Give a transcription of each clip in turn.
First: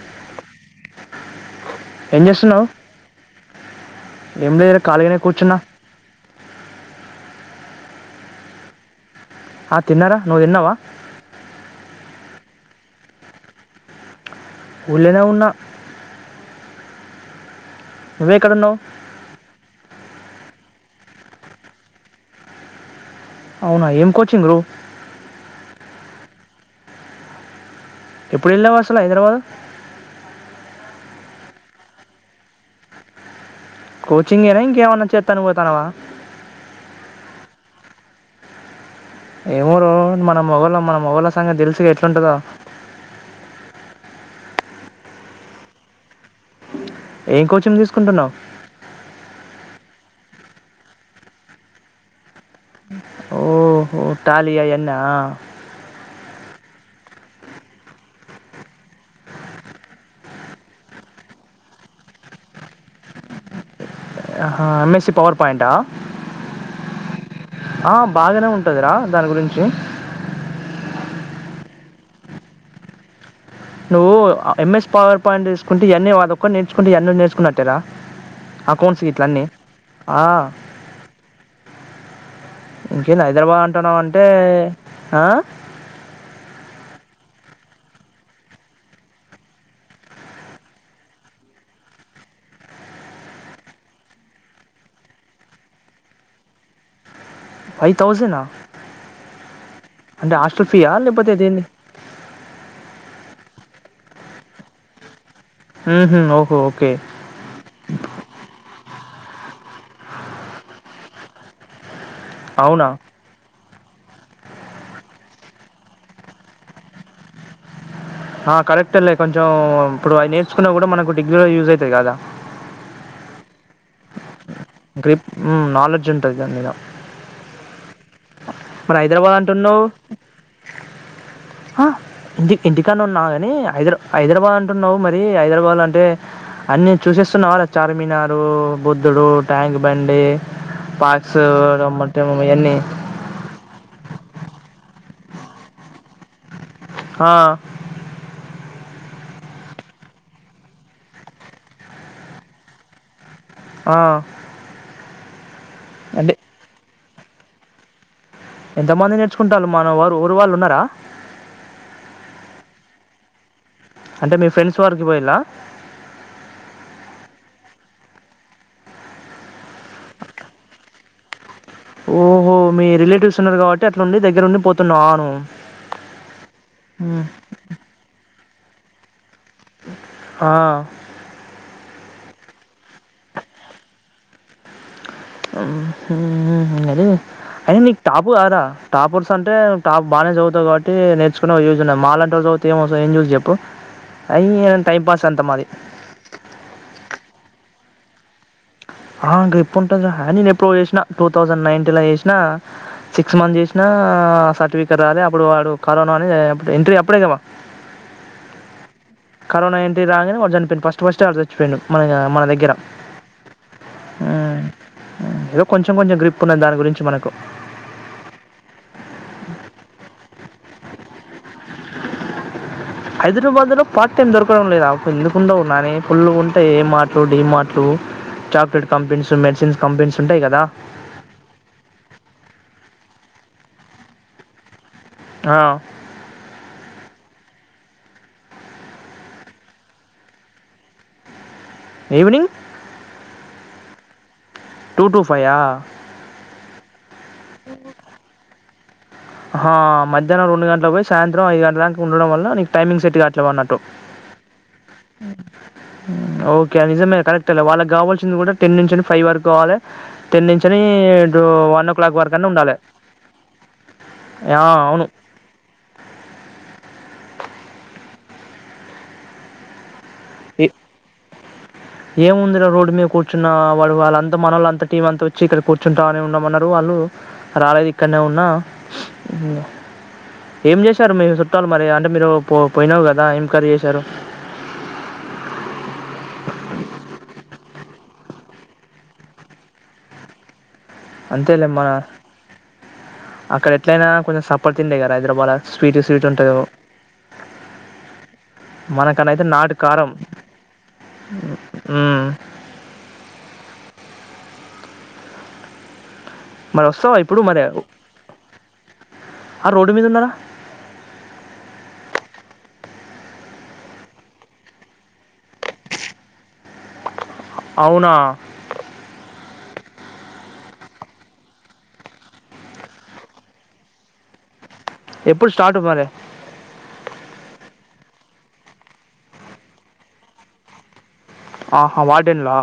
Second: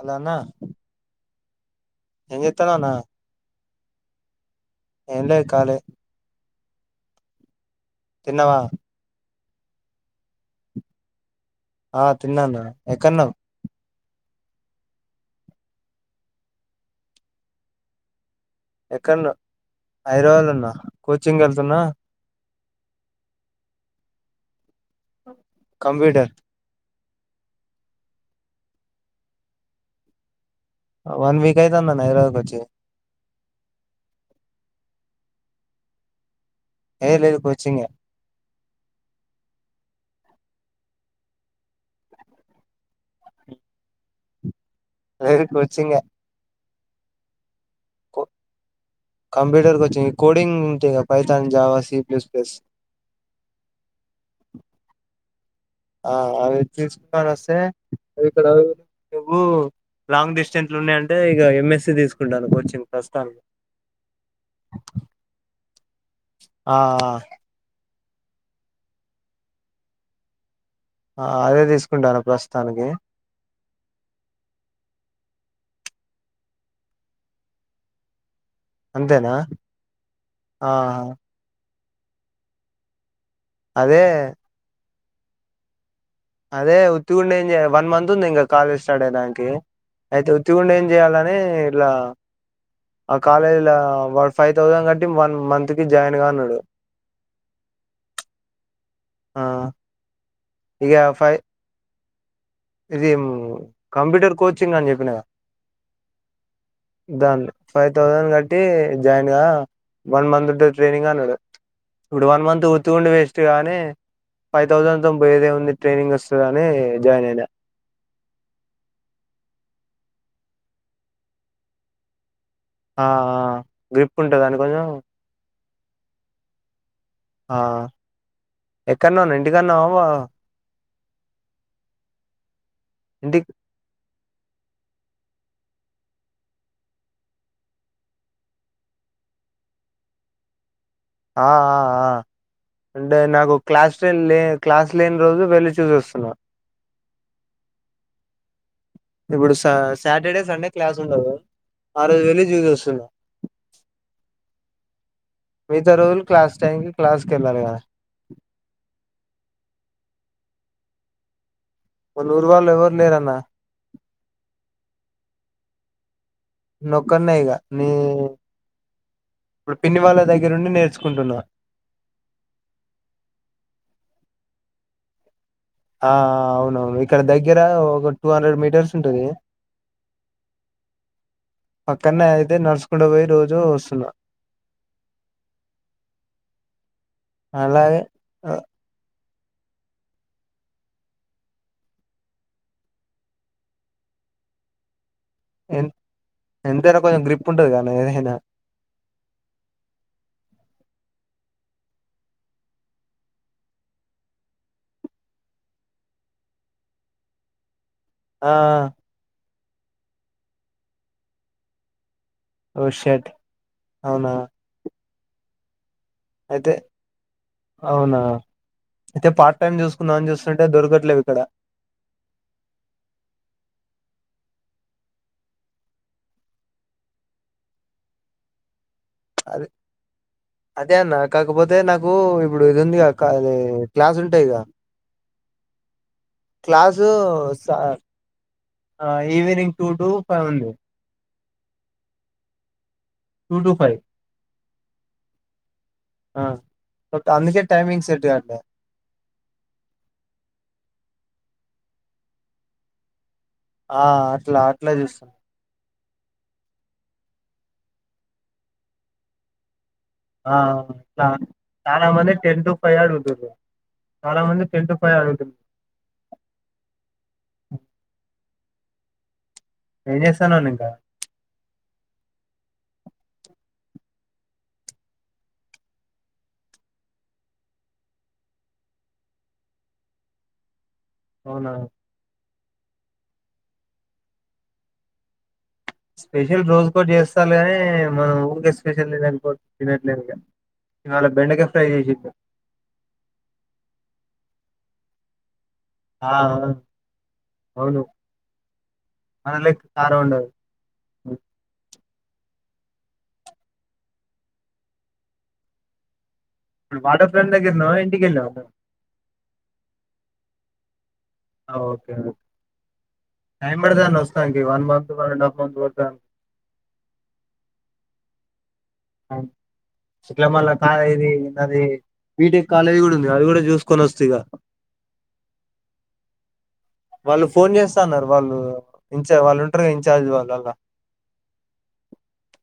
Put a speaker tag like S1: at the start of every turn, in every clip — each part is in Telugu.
S1: అలానా
S2: ఓ
S1: ఏం జేత్తాన్నవ్ అన్నా
S2: ఏం లేదుర కలిగానే కూర్చున్న.
S1: ఖాళీ తిన్నవా?
S2: ఆ తిన్నర, నువ్ తిన్నవా?
S1: ఆ తిన్నా అన్న ఎక్కడున్నవ్
S2: ఊల్లనే ఉన్న. ఉన్నావు
S1: ఎక్కడన్ హైదరాబాద్లున్న కోచింగ్ కెళ్తున్నా
S2: అవునా ఏం కోచింగు
S1: కంప్యూటర్
S2: ఎప్పుడెళ్ళినవ్ అసల్ హైదరాబాద్
S1: వన్ వీక్ అయితాందన్న హైదరాబాద్ కొచ్చి
S2: కోచింగేనా ఇంకేమన్నా చేత్తానికి పోతానవా
S1: ఏ లేదు కోచింగే
S2: ఏమో రో మన మొగళ్ళ మన మొగళ్ళ సంగతి తెలుసుగా ఎట్లుంటదో
S1: లేదు కొచ్చింగే
S2: ఏం కోచింగ్ తీసుకుంటున్నావ్
S1: కంప్యూటర్ కోచ్చింగ్ కోడింగ్ ఉంటాయి గా పైతాన్ జావా సీప్లస్ ప్లెస్
S2: ఓహో టాలీ అవన్నా
S1: అ అవి తీస్కొని వస్తే ఇక్కడ నువ్వు లాంగ్ డిస్టెన్స్లో ఉన్నాయంటే ఇగ ఎంఎస్సి తీసుకుంటాన కోచింగ్ ప్రస్తుతాననికి
S2: ఆహా ఎమ్ఎస్సి పవర్ పాయింటా
S1: ఆ అ
S2: ఆ బాగానే ఉంటందిరా దాని గురించి
S1: ఆ అదే తీసుకుంటాన ప్రస్తుతానికి
S2: నువ్వు ఎంఎస్ పవర్ పాయింట్ తీసుకుంటే ఇయన్నీ అదొక్కటి నేర్చుకుంటే ఇయ్యన్నీ నేర్చున్నట్టెర అకౌంట్స్ గిట్ల
S1: అంతేనా
S2: అన్ని అ ఆ ఇంకేంది హైదరాబాద్ అంటన్నావ్
S1: అదే
S2: అంటే ఆ
S1: అదే ఉత్తి గుండెంజె వన్ మంత్ ఉంది ఇంగ కాలేజ్ స్టార్ట్ అయడానికి అయితే ఒత్తిగుండి ఏం చేయాలని ఇట్లా ఆ కాలేజ్ల ఫైవ్ థౌజండ్ కట్టి వన్ మంత్ కి జాయిన్ గా అన్నాడు
S2: ఫై థౌసనా
S1: ఆ
S2: అంటే హాస్టల్ ఫీయా లేకపోతే అదేంది
S1: ఇదిమ్ కంప్యూటర్ కోచింగ్ అని చెప్పినగా
S2: ఊహూ ఓహో ఓకే
S1: దాంది ఫైవ్ థౌజండ్ కట్టి జాయిన్ గా వన్ మంత్ ఉంటద్ ట్రైనింగ్ అన్నాడు ఇప్పుడు వన్ మంత్
S2: అవునా
S1: ఉత్తికుండి వేస్ట్ గాని ఫైవ్ థౌజండ్ తోన్ పోయేదేముంది ట్రైనింగ్ వస్తదని జాయిన్ అయిన
S2: ఆ కరెక్ట్ లే కొంచెం ఇప్పుడు అవి నేర్చుకున్న కూడా మనకు డిగ్రీలో యూజ్ అయితది కదా
S1: ఆ అ గ్రిప్ ఉంటుదని
S2: గ్రిప్ ఉం నాలెడ్జ్ ఉంటది దానిమీద
S1: ఆ
S2: మరి
S1: ఎక్కడన్నా
S2: హైదరాబాద్
S1: ఉన్నా ఇంటికన్నా
S2: అంటున్నావ్ ఆ ఇంటి ఇంటికన్నే ఉన్నా
S1: ఇంటి
S2: కాని హైదరా హైదరాబాద్ అంటున్నావ్ మరి హైదరాబాద్ల అంటే అన్నీ చూసస్తున్నావారా చార్మినారు బుద్ధుడు ట్యాంక్ బండి పాస్
S1: ఆ ఆ ఆ
S2: మొట్టం ఇయన్ని
S1: అంటే నాకు క్లాస్ టెన్ లే క్లాస్ లేని రోజు వెళ్ళి చూసస్తున్నా
S2: ఆ
S1: ఇప్పుడు సా సాటర్డే సండే క్లాస్ ఉండదు ఆ రోజు వెళ్ళి చూసస్తున్నా
S2: ఆ
S1: మిగతా రోజులు
S2: అంటే
S1: క్లాస్ టైం కి క్లాస్కిళ్ళాలి కదా
S2: ఎంతమంది నేర్చుకుంటాళ్లు మన వారు ఊరు వాళ్ళు ఉన్నారా
S1: మన ఊరు వాళ్ళు ఎవ్వరు లేరన్న
S2: అంటే మీ ఫ్రెండ్స్ వారికి పోయిల్లా
S1: నీ ఒక్కణ్ణే ఇగా ని ఇప్పుడు పిన్ని వాళ్ళ దగ్గరుండి నేర్చుకుంటున్నా
S2: ఓహో మీ రిలేటివ్స్ ఉన్నారు కాబట్టి అట్లుండి దగ్గరుండి పోతున్నావా నువు
S1: ఆ అవునవును ఇక్కడ దగ్గర ఒక టూ హండ్రెడ్ మీటర్స్ ఉంటది
S2: ఆ
S1: పక్కనే అయితే నడుచకుంట పోయి రోజు వస్తున్నా
S2: అయిన నీకు
S1: అలాగే
S2: టాపు ఆరా టాపోస్ అంటే టాప్ బానే చదువుతావ్ కాట్టి నేర్చుకునే యూజ్ ఉనయి మాలంటోలు చదువుతె ఏం వస్ ఏం యూస్ చెప్పు అయ టైమ్ పాస్ అంత మాది
S1: ఎ ఎంతైనా కొంచెం గ్రిప్ ఉంటది కద ఏదైనా
S2: ఆ గ్రిప్ అంటది ఆ నెన్ ఎప్పో చేసిన టూ థౌసండ్ నైన్టీన్ లా చేసినా సిక్స్ మంత్స్ చేసినా సర్టిఫికెట్ రాలే అప్పుడు వాడు కరోనా అని ఎంట్రీ అప్పుడే గమా
S1: ఆ
S2: కరోనా ఏంటి రాగానే వాడు చనిపోయిండు ఫస్ట్ ఫస్ట్ వాడ చచ్చిపోయిండు మన మన దగ్గర
S1: ఓ షట్ అవునా
S2: ఏదో కొంచెం కొంచెం గ్రిప్ ఉన్నది
S1: అయితే
S2: దాని గురించి మనకు
S1: అవునా అయితే పార్ట్ టైమ్ చూసుకుందామని చూస్ తుంటే దొరకట్లేవు ఇక్కడ
S2: హైదరాబాద్ లో పార్ట్ టైం దొరకడం లేదా ఎందుకుండవ్ న్నాని ఫుల్లు ఉంటయ్ ఏ మార్ట్లు డి మార్ట్లు టు చాప్లేట్
S1: అదే అదే అన్న కాకపోతే నాకు ఇప్పుడు ఇది ఉంది గా క అది క్లాస్ ఉంటాయిగా
S2: ఆ
S1: క్లాసు సార్ ఈవినింగ్ ఆ టూ టు ఫైవ్ ఉంది
S2: evening
S1: two two five
S2: two two ఫైయ్య
S1: అందుకే టైమింగ్ సెట్ కావట్లేదు
S2: హా మధ్యానం రెండు గంటలకు పోయి సాయంతం ఐదు గంటల దాంక ఉండడం వల్ల నీకు టైమింగ్ సెట్ ట్లే అన్నట్టు
S1: ఆ అట్లా అట్లా చూస్తున్నా
S2: ఓకే నిజమే కరెక్టే లె వాళ్ళకి కావాల్సింది కూడా టెన్ నుంచి ఫైవ్ వరకు కావాలె
S1: ఆ చాలా
S2: వన్ ఓ క్లాక్
S1: చాలామంది
S2: వరకు అన్నా
S1: టెన్ టు
S2: ఉండాలి
S1: ఫైవ్ దాక ఉంటుర్రు చాలా
S2: ఆ,
S1: వంది టెన్ టు
S2: అవును
S1: ఫైవ్ అయితుంది ఏం చేస్తానవ్లె ఇంకా
S2: ఏంముందిరా రోడ్డు మీద కూర్చున్న వాడు వాళ్ళంత మన్నోళ్ళంత టీం అంత వచ్చి ఇక్కడ కూర్చుంటాని ఉన్నామన్నారు వాళ్ రు రాలేదు ఇక్కన్నే ఉన్న ఉ ఏం జెస్ టరు మీ చుట్టాలు
S1: అవునా
S2: మరి అంటే మీరు పో పోయినావు కదా ఎం కర్రి చేశారు
S1: స్పెషల్ రోజు కూడా చేస్తారు కానీ మనం ఊరికే స్పెషల్ తిననికికో తినట్లేదుక
S2: అంతేలే మన అక్కడ ఎట్లయినా కొంచెం సఫడ్ తిండే కదా హైదరాబాద్ స్వీట్ స్వీట్
S1: ఆ
S2: ఉంటదెమో
S1: అవును
S2: మనకనయితే
S1: మన
S2: నాటు
S1: లెక్క
S2: కారం
S1: ఉండదు
S2: ఉ మరి వస్తావా
S1: వాటర్
S2: ఇప్పుడు
S1: ఫ్రంట్
S2: మరి
S1: దగ్గర ఉన్నావా ఇంటికి వెళ్ళావా నువ్వు
S2: ఆ రోడ్డు మీద ఉన్నారా
S1: ఓకే ఓకే టైం పడదాంట వస్తా ఇంటికి one month one and half month పడత
S2: అవునా
S1: అవు ఇట్లా మళ్ళా కాలు ఇది బీటెక్ కాలేజీ కూడా ఉంది అది కూడా చూసుకొని వస్త ఇక
S2: ఎప్పుడు స్టార్ట్ మారే
S1: వాళ్ళు ఫోన్ చేస్తన్నారు వాళ్ళు ఇచా వాళ్ళు ఉంటారుగా ఇన్ఛార్జ్ వాళ్ళులా
S2: ఆహా వార్డెన్లా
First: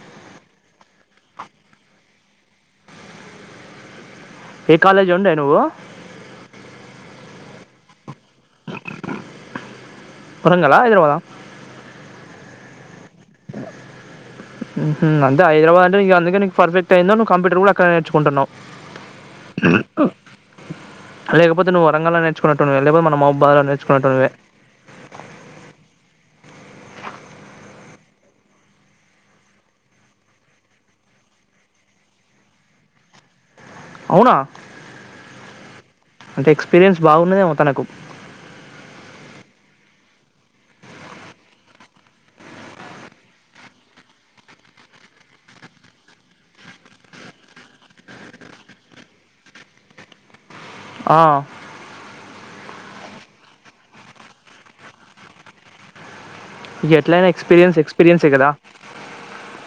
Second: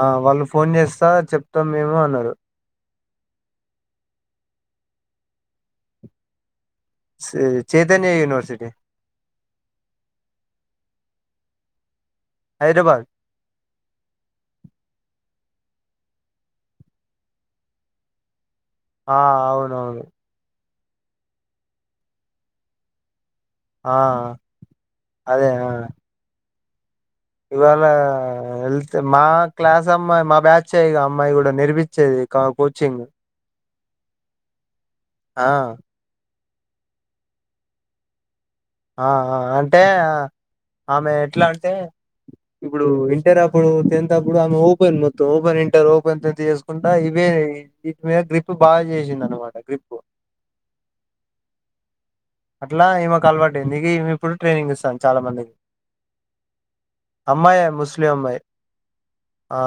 S1: ఆ వాళ్ళు ఫోన్ చేస్తా చెప్తాం మేము అన్నారు
S2: ఏ కాలేజ్ ఉండే నువ్వు
S1: సి చైతన్య యూనివర్సిటీ
S2: వరంగల హైదరాబాద్
S1: హైదరాబాద్
S2: అ ఉమ్ అంతే హైదరాబాద్ అంటేకే అందుకే నీకు పర్ఫెక్ట్ అయిందో కప్యూటర్ కూడా అక్కడేచుకుంటున్నావు
S1: ఆ అవునవును
S2: లేకపోతే నువ్వు వారగల్ నేర్చుకున్నట్టువ లేకపో మన మాబ బాగా
S1: ఆ
S2: నేర్చుకున్నతోవే
S1: అదే ఆ ఇవాళ వెళ్తే మా క్లాస్ అమ్మాయి మా బ్యాచ్ అ్యక అమ్మాయి కూడా నేర్పించేది కా కోచింగ్
S2: అవునా
S1: ఆ
S2: అంటే ఎక్స్పీరియన్స్ బాగున్నదేమో తనకు
S1: ఆ ఆ అంటే ఆమె ఎట్లా అంటే ఇప్పుడు ఇంటర్ అప్పుడు టెన్త్ అప్పుడు ఆమె ఓపెన్ మొత్తం ఓపెన్ ఇంటర్ ఓపెన్ చేసుకుంటా ఇవే వీటి మీద గ్రిప్ బాగా చేసింది అనమాట గ్రిప్
S2: ఆ
S1: అట్లా ఈమేకు అలవాటుంది మే ఇప్పుడు ట్రైనింగ్ ఇస్తాం చాలా మందికి
S2: ఇక ఎట్లయినా
S1: అమ్మాయే
S2: ఎక్స్పీరియన్స్
S1: ముస్లిం
S2: ఎక్స్పీరియన్సే
S1: అమ్మాయి
S2: కదా
S1: ఆ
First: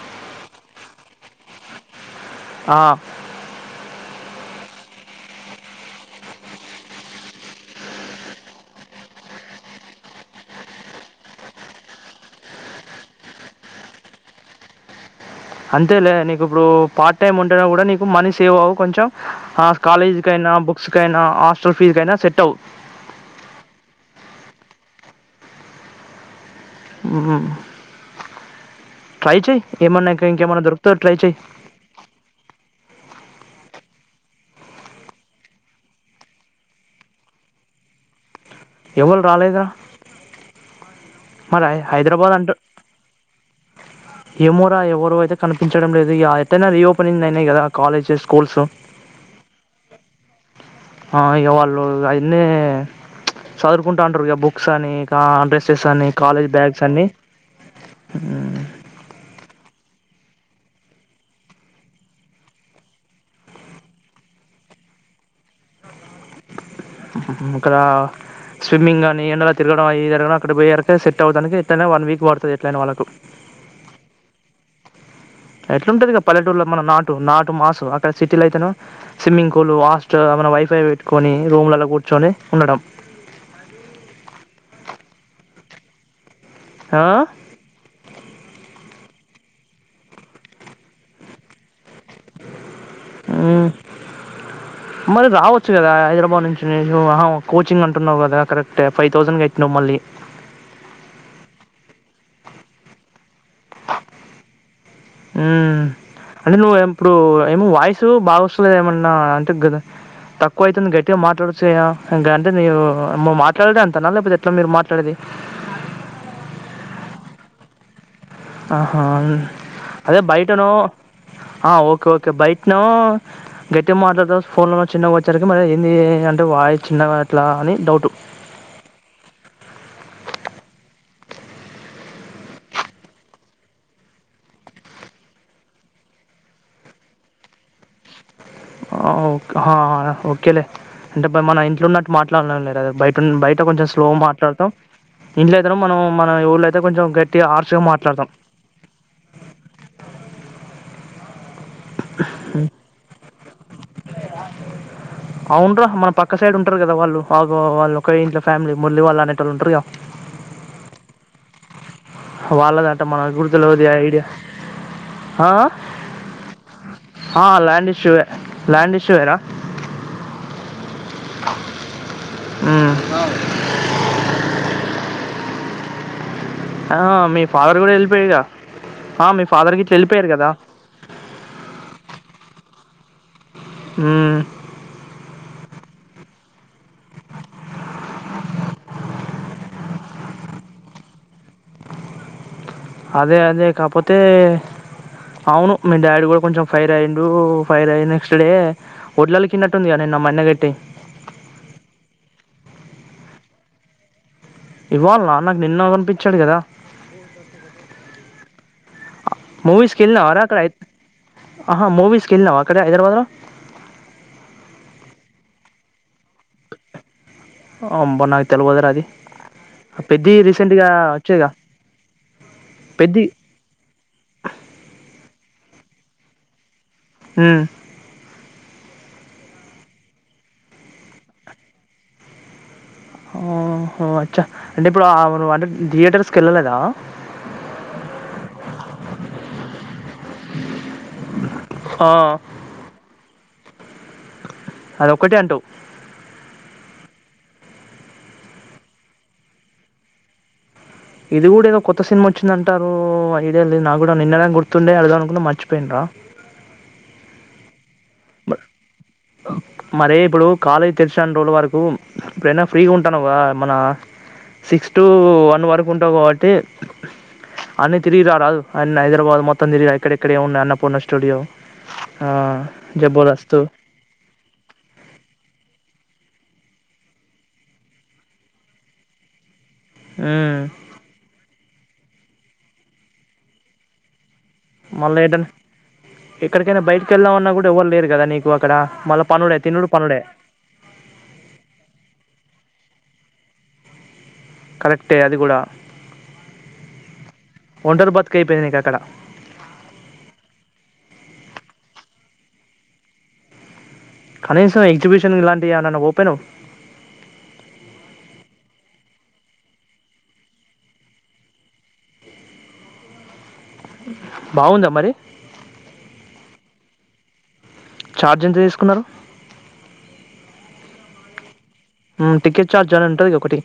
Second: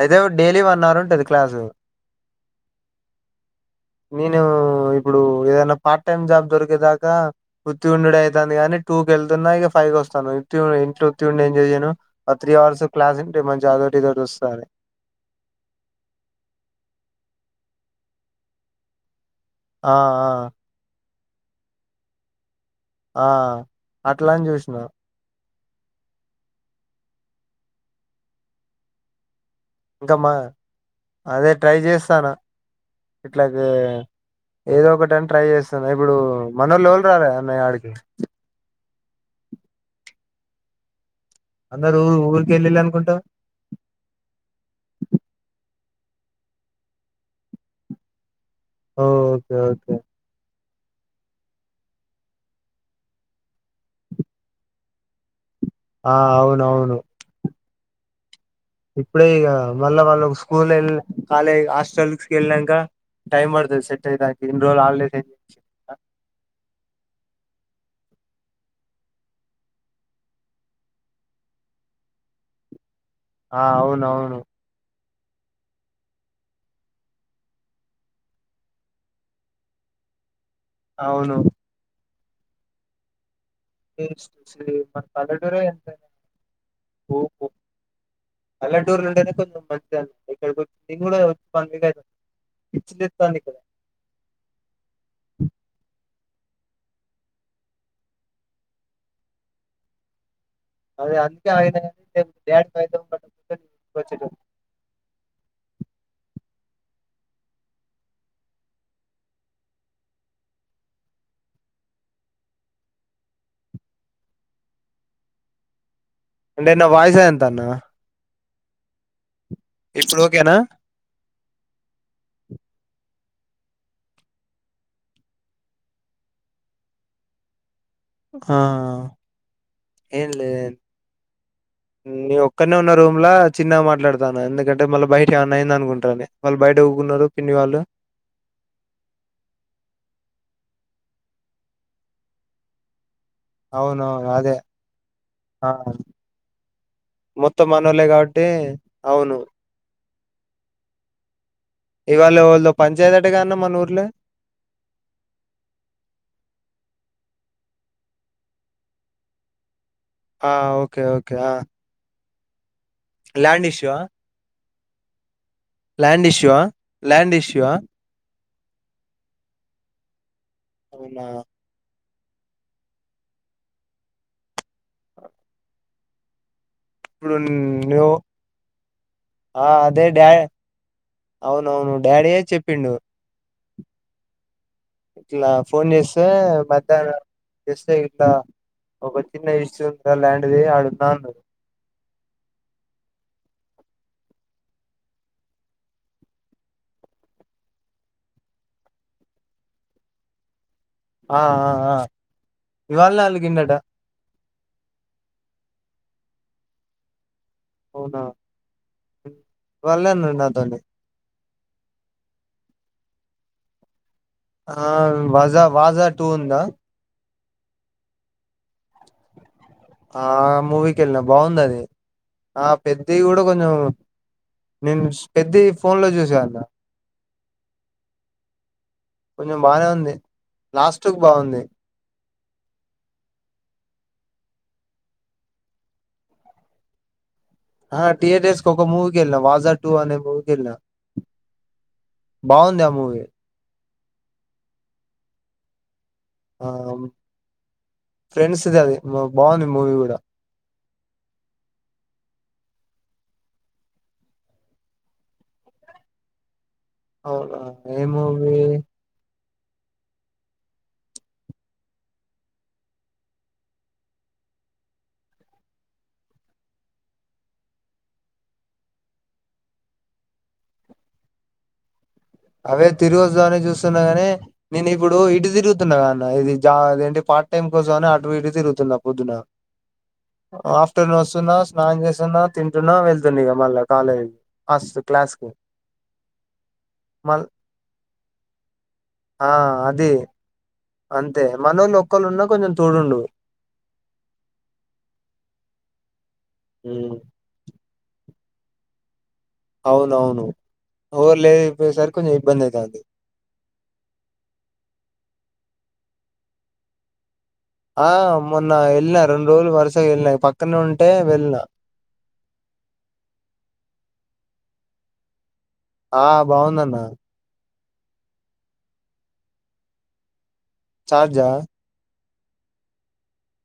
S1: అయితే డైలీ వన్ అవర్ ఉంటుది క్లాసు
S2: ఆ
S1: నేను ఇప్పుడు ఏదైనా పార్ట్ టైమ్ జాబ్ దొరికేదాకా వృత్తి ఉండు అవుతంది కాని టూ కి వెళ్తున్నా ఇక ఫైవ్ వస్తాను ఇట్ ఉతికి ఉండి ఎంజాయ్యను ఆ త్రీ అవర్స్ క్లాస్ ఉంటే మంచి అదోటిస్తారు
S2: అంతేలే నీకు ఇప్పుడు పార్ట్ టైమ్ ఉంటేనా కూడా నీకు మనీ సేవ్ అవవు కొంచెం ఆ కాలేజీ కైనా బుక్స్ కైనా హాస్టల్ ఫీజ్ కయినా సెట్ అవ
S1: ఆ అట్లాని చూసినా
S2: ఆ ట్రైచ్
S1: ఇంకామ్మా అదే ట్రై చేస్తాను ఇట్లాకి ఏదో ఒకటిని ట్రై చేస్తున్నా ఇప్పుడు మనోళ్లు రాలే అన్నయి ఆడికి
S2: ఎవళ్లు రాలేడా
S1: అందరు ఊరికి వెళ్ళళ్ళి అనుకుంటా
S2: ఏమోరా ఎవరు అయితే కనిపించడం లేదు అయినా రీఓపెనింగ్ అయినాయి కదా కాలేజ్ స్కూల్స్
S1: ఓ ఓకే ఓకే
S2: ఆ ఇక వాళ్ళు అవన్నీ చదువుకుంటు అంటారు ఇక బుక్స్ అని ఇ డ్రెస్ స్ అని
S1: ఆ!
S2: కాలేజ్ బ్యాగ్స్
S1: అవునవును.
S2: అన్ని
S1: ఇప్పుడే ఇగ మళ్ళా వాళ్ళు స్కూల్ ఎల్ కాలేజ్ హాస్టల్స్కి వెళ్ళాంక టైమ్ పడుతది సెట్ అయితే ఇన్రోజులు హాలిడేస్
S2: ఇక్కరా స్విమ్మింగ్ కానీ ఎండలో తిరగడం అవి తిరగడ అక్కడ పోయల్కె సెట్ అవ్వడానికి ఎట్టయినా వన్ వీక్ పడుతది ఎట్లయిన వాళ్ళకు
S1: ఆ అవును అవును
S2: ఎట్లుంటది కద పల్లెటూరులో మన నాటు నాటు మాసు అక్కడ సిటీలో అయితేన స్విమ్మింగ్ పూల్ హాస్టల్ మన వైఫ్ పెట్టుకొని
S1: అవును.
S2: రూమ్లలో కూర్చొని ఉండడం
S1: ఏస్ మన పల్లెటూరే ఎంతయినా
S2: ఆ
S1: పల్లెటూర్ ఉండేనే కొంచెం మంచిగ ఇక్కడికి వచ్చి నేను కూడా కద
S2: ఆ మరి రావచ్చు కదా హైదరాబాద్ నుంచి కోచింగ్ అంటున్నావు కదా కరెక్ట్ ఏ ఫైవ్ థౌజండ్గా ఎట్టిినవు మళ్ళీ
S1: అదే అందుకే ఆయనయి
S2: ఉ అంటే నువ్వు ఇప్పుడు ఏమో వాయిసు బాగా వస్సలేదు ఏమన్నా అంటే గదా తక్కువ అయితుంది గట్టిగా మాట్లాడచ్చయా ఇంకా అంటే నేను మాట్లాడే అంత అన్నా లేకపోతే ఎట్ల మీరు మాట్లాడేది
S1: అంటే నా వాయిసె అంత అన్నా
S2: ఆహా అదే
S1: ఓకేనా
S2: బయటనో ఆ ఓకే ఓకే బయటనో గట్టిగ మాట్లాడత ఫోన్ లో చిన్నగా వచ్చారుకి మరి ఏంది అంటే వాయి చిన్నగా అట్లా అని డౌట్
S1: ఆ ఏం లే నే ఒక్కన్నే ఉన్న రూమ్ లో చిన్నగా మాట్లాడతాన ఎందుకంటే మళ్ళా బయట ఏమన్న అయింద అనుకుంటాన్నాను మళ్ళీ బయట పునరు పిన్ని వాళ్ళు
S2: ఆ ఓ ఓకేలే అంటే మన ఇంట్లో ఉన్నట్టు మాట్లాడం లేరు బయట బయట కొంచెం స్లో
S1: అవునవును అదే
S2: మాట్లాడతాం ఇంట్లో
S1: ఆ
S2: అయితేనో మనం మన ఊళ్ళయితే కొంచెం గట్టిగ
S1: మొత్తం
S2: హార్ష్ గా
S1: మనోళ్లే
S2: మాట్లాడతాం
S1: కాబట్టి అవును ఇవాళ వాళ్ళ పంచాయతీ అటగాన్న మన ఊర్లో
S2: అవున్రా మన పక్క సైడ్ ఉంటరు కదా వాళ్ళు ఆ వాళ్ళు ఒక ఇంట్లో ఫ్యామిలీ మురళి వాళ్ళు అనేటోళ్లు ఉంటరుగా
S1: ఆ ఓకే ఓకే ఆ
S2: వాళ్ళదాంట మన
S1: ల్యాండ్
S2: గుర్తులేది
S1: ఇష్యూ ఆ
S2: ఐడియా ఆ
S1: ల్యాండ్ ఇష్యూ ఆ ల్యాండ్
S2: ఆ
S1: ఇష్యూ
S2: ల్యాండ్ ఇష్యూ ఏ ల్యాండ్ ఇష్యూ ఎరా
S1: అవునా
S2: ఉ ఆ
S1: ఇప్పుడు
S2: మీ ఫాదర్ కూడా
S1: నువ్వు
S2: వెళ్ళిపోయారుగా ఆ మీ ఫాదర్ గిట్లా
S1: అదే
S2: వెళ్ళిపోయారు
S1: డా
S2: కదా
S1: అవునవును డాడీయే చెప్పిండు
S2: ఉ
S1: ఇట్లా ఫోన్ చేస్తే మధ్యాహ్నం చేస్తే ఇట్లా ఒక చిన్న ఇష్యూగా ల్యాండ్ది ఆడుండండు
S2: అదే అదే కాపోతే అవును మీ డాడీ కూడా కొంచెం ఫైర్ అయిండు ఫైర్ అయి నెక్స్ట్ డే వడ్లలకిన్నట్టుందిగా నేను నా మన్న కట్టి
S1: ఆ ఆ ఆ ఇవాల్నే అలిగిన్డట
S2: ఇవాల్నా నాకు నిన్న కనిపించాడు కదా
S1: అవునా ఇవాళనే అన్నాడు
S2: మూవీస్కిల్లినవరా అక్కడై
S1: నాతోని
S2: ఆహా మూవీస్కిళ్ళినావా అక్కడ హైదరాబాద్ ల
S1: ఆ వాజా వాజా టూ ఉందా
S2: అంబ నాకు తెలివదురా అది
S1: ఆ
S2: పెద్ది రీసెంట్ గా
S1: మూవీకి వెళ్ళినా
S2: వచ్చేగా
S1: బాగుంది అది ఆ పెద్ద
S2: పెద్ది
S1: కూడా కొంచెం నేన్స్ పెద్ది ఫోన్లో చూసా అన్న
S2: ఉం
S1: కొంచెం బానే ఉంది లాస్ట్క్ బాగుంది
S2: ఓహో అచ్చ అంటే ఇప్పుడు ఆ అంట థియేటర్స్కి వెళ్ళలేదా
S1: ఆహా థియేటర్స్కి ఒక మూవీకి వెళ్ళ వాజా టూ అనే మూవీకెళ్నా
S2: ఆ
S1: బాగుంది అ మూవీ
S2: అదోక్కటే అంటవ్
S1: ఆ ఫ్రెండ్స్ అది బాగుంది మూవీ కూడా
S2: ఇది కూడా ఏదో కొత్త సినిమా వచ్చిందంటారు ఐడియాలెదు నా కూడా నిన్ననె గుర్తుండే అడుగుదామనుకున్న మర్చిపోయిన రా ఆ
S1: అవున
S2: బ ఓకే మరే ఇప్పుడు కాలేజీ తెరిసే అన్ని రోజుల వరకు ఇప్పుడైనా ఫ్రీగా ఉంటానవ్ గా మన సిక్స్ టు వన్ వరకు ఉంటావు కాబట్టి అన్ని తిరిగి ర రాదు అన్న హైదరాబాద్ మొత్తం తిరిగి ఎక్కడెక్కడ ఏమ్ ఉన్నాయి అన్నపూర్ణ స్టూడియో ఆ
S1: అవే తిరిగొస్తాం అని
S2: జబర్దస్త్
S1: చూస్తున్నా గని నేను ఇప్పుడు ఇటు తిరుగుతున్నా గా అన్న ఇది జ ఇదేంటి పార్ట్ టైమ్ కోసం అని అటు ఇటు తిరుగుతున్నా పొద్దున ఆఫ్టర్నూన్ వస్తున్నా స్నానం చేస్తున్నా తింటున్నా వెళ్తుంది ఇగ మళ్ళా కాలేజీ
S2: మళ్ళా ఏటన్ ఎక్కడికైనా బయట
S1: మళ్
S2: కెళ్దామన్నా కూడా ఎవ్వరు లేరు కదా నీకు అక్కడ మళ్ళ
S1: ఆ
S2: పన్నుడే తినుడు
S1: అది
S2: పన్నుడే
S1: అంతే మనోళ్ళు ఒక్కలున్నా కొంచెం తోడుండు
S2: కలెక్టే అది కూడా
S1: ఉం
S2: ఒండర్బాత్కైపోయింది నీకాక్కడ
S1: అవునవును ఎవర్లేదు పోసరికి కొంచెం ఇబ్బంది అఇతంది
S2: కనీసం ఎగ్జిబిషన్ ఇలాంటియానాన్న పొపెనవ్
S1: ఆ మొన్న వెళ్ళిన రెండు రోజులు వరుసగా వెళ్ళినా పక్కనే ఉంటే వెళ్ళిన
S2: బాగుందా మరి
S1: ఆ బాగుందన్న
S2: ఛార్జ్ ఎంత తీసుకున్నారు
S1: చార్జా
S2: ఉం టికెట్ ఛార్జ్ అని ఉంటది గా ఒకటి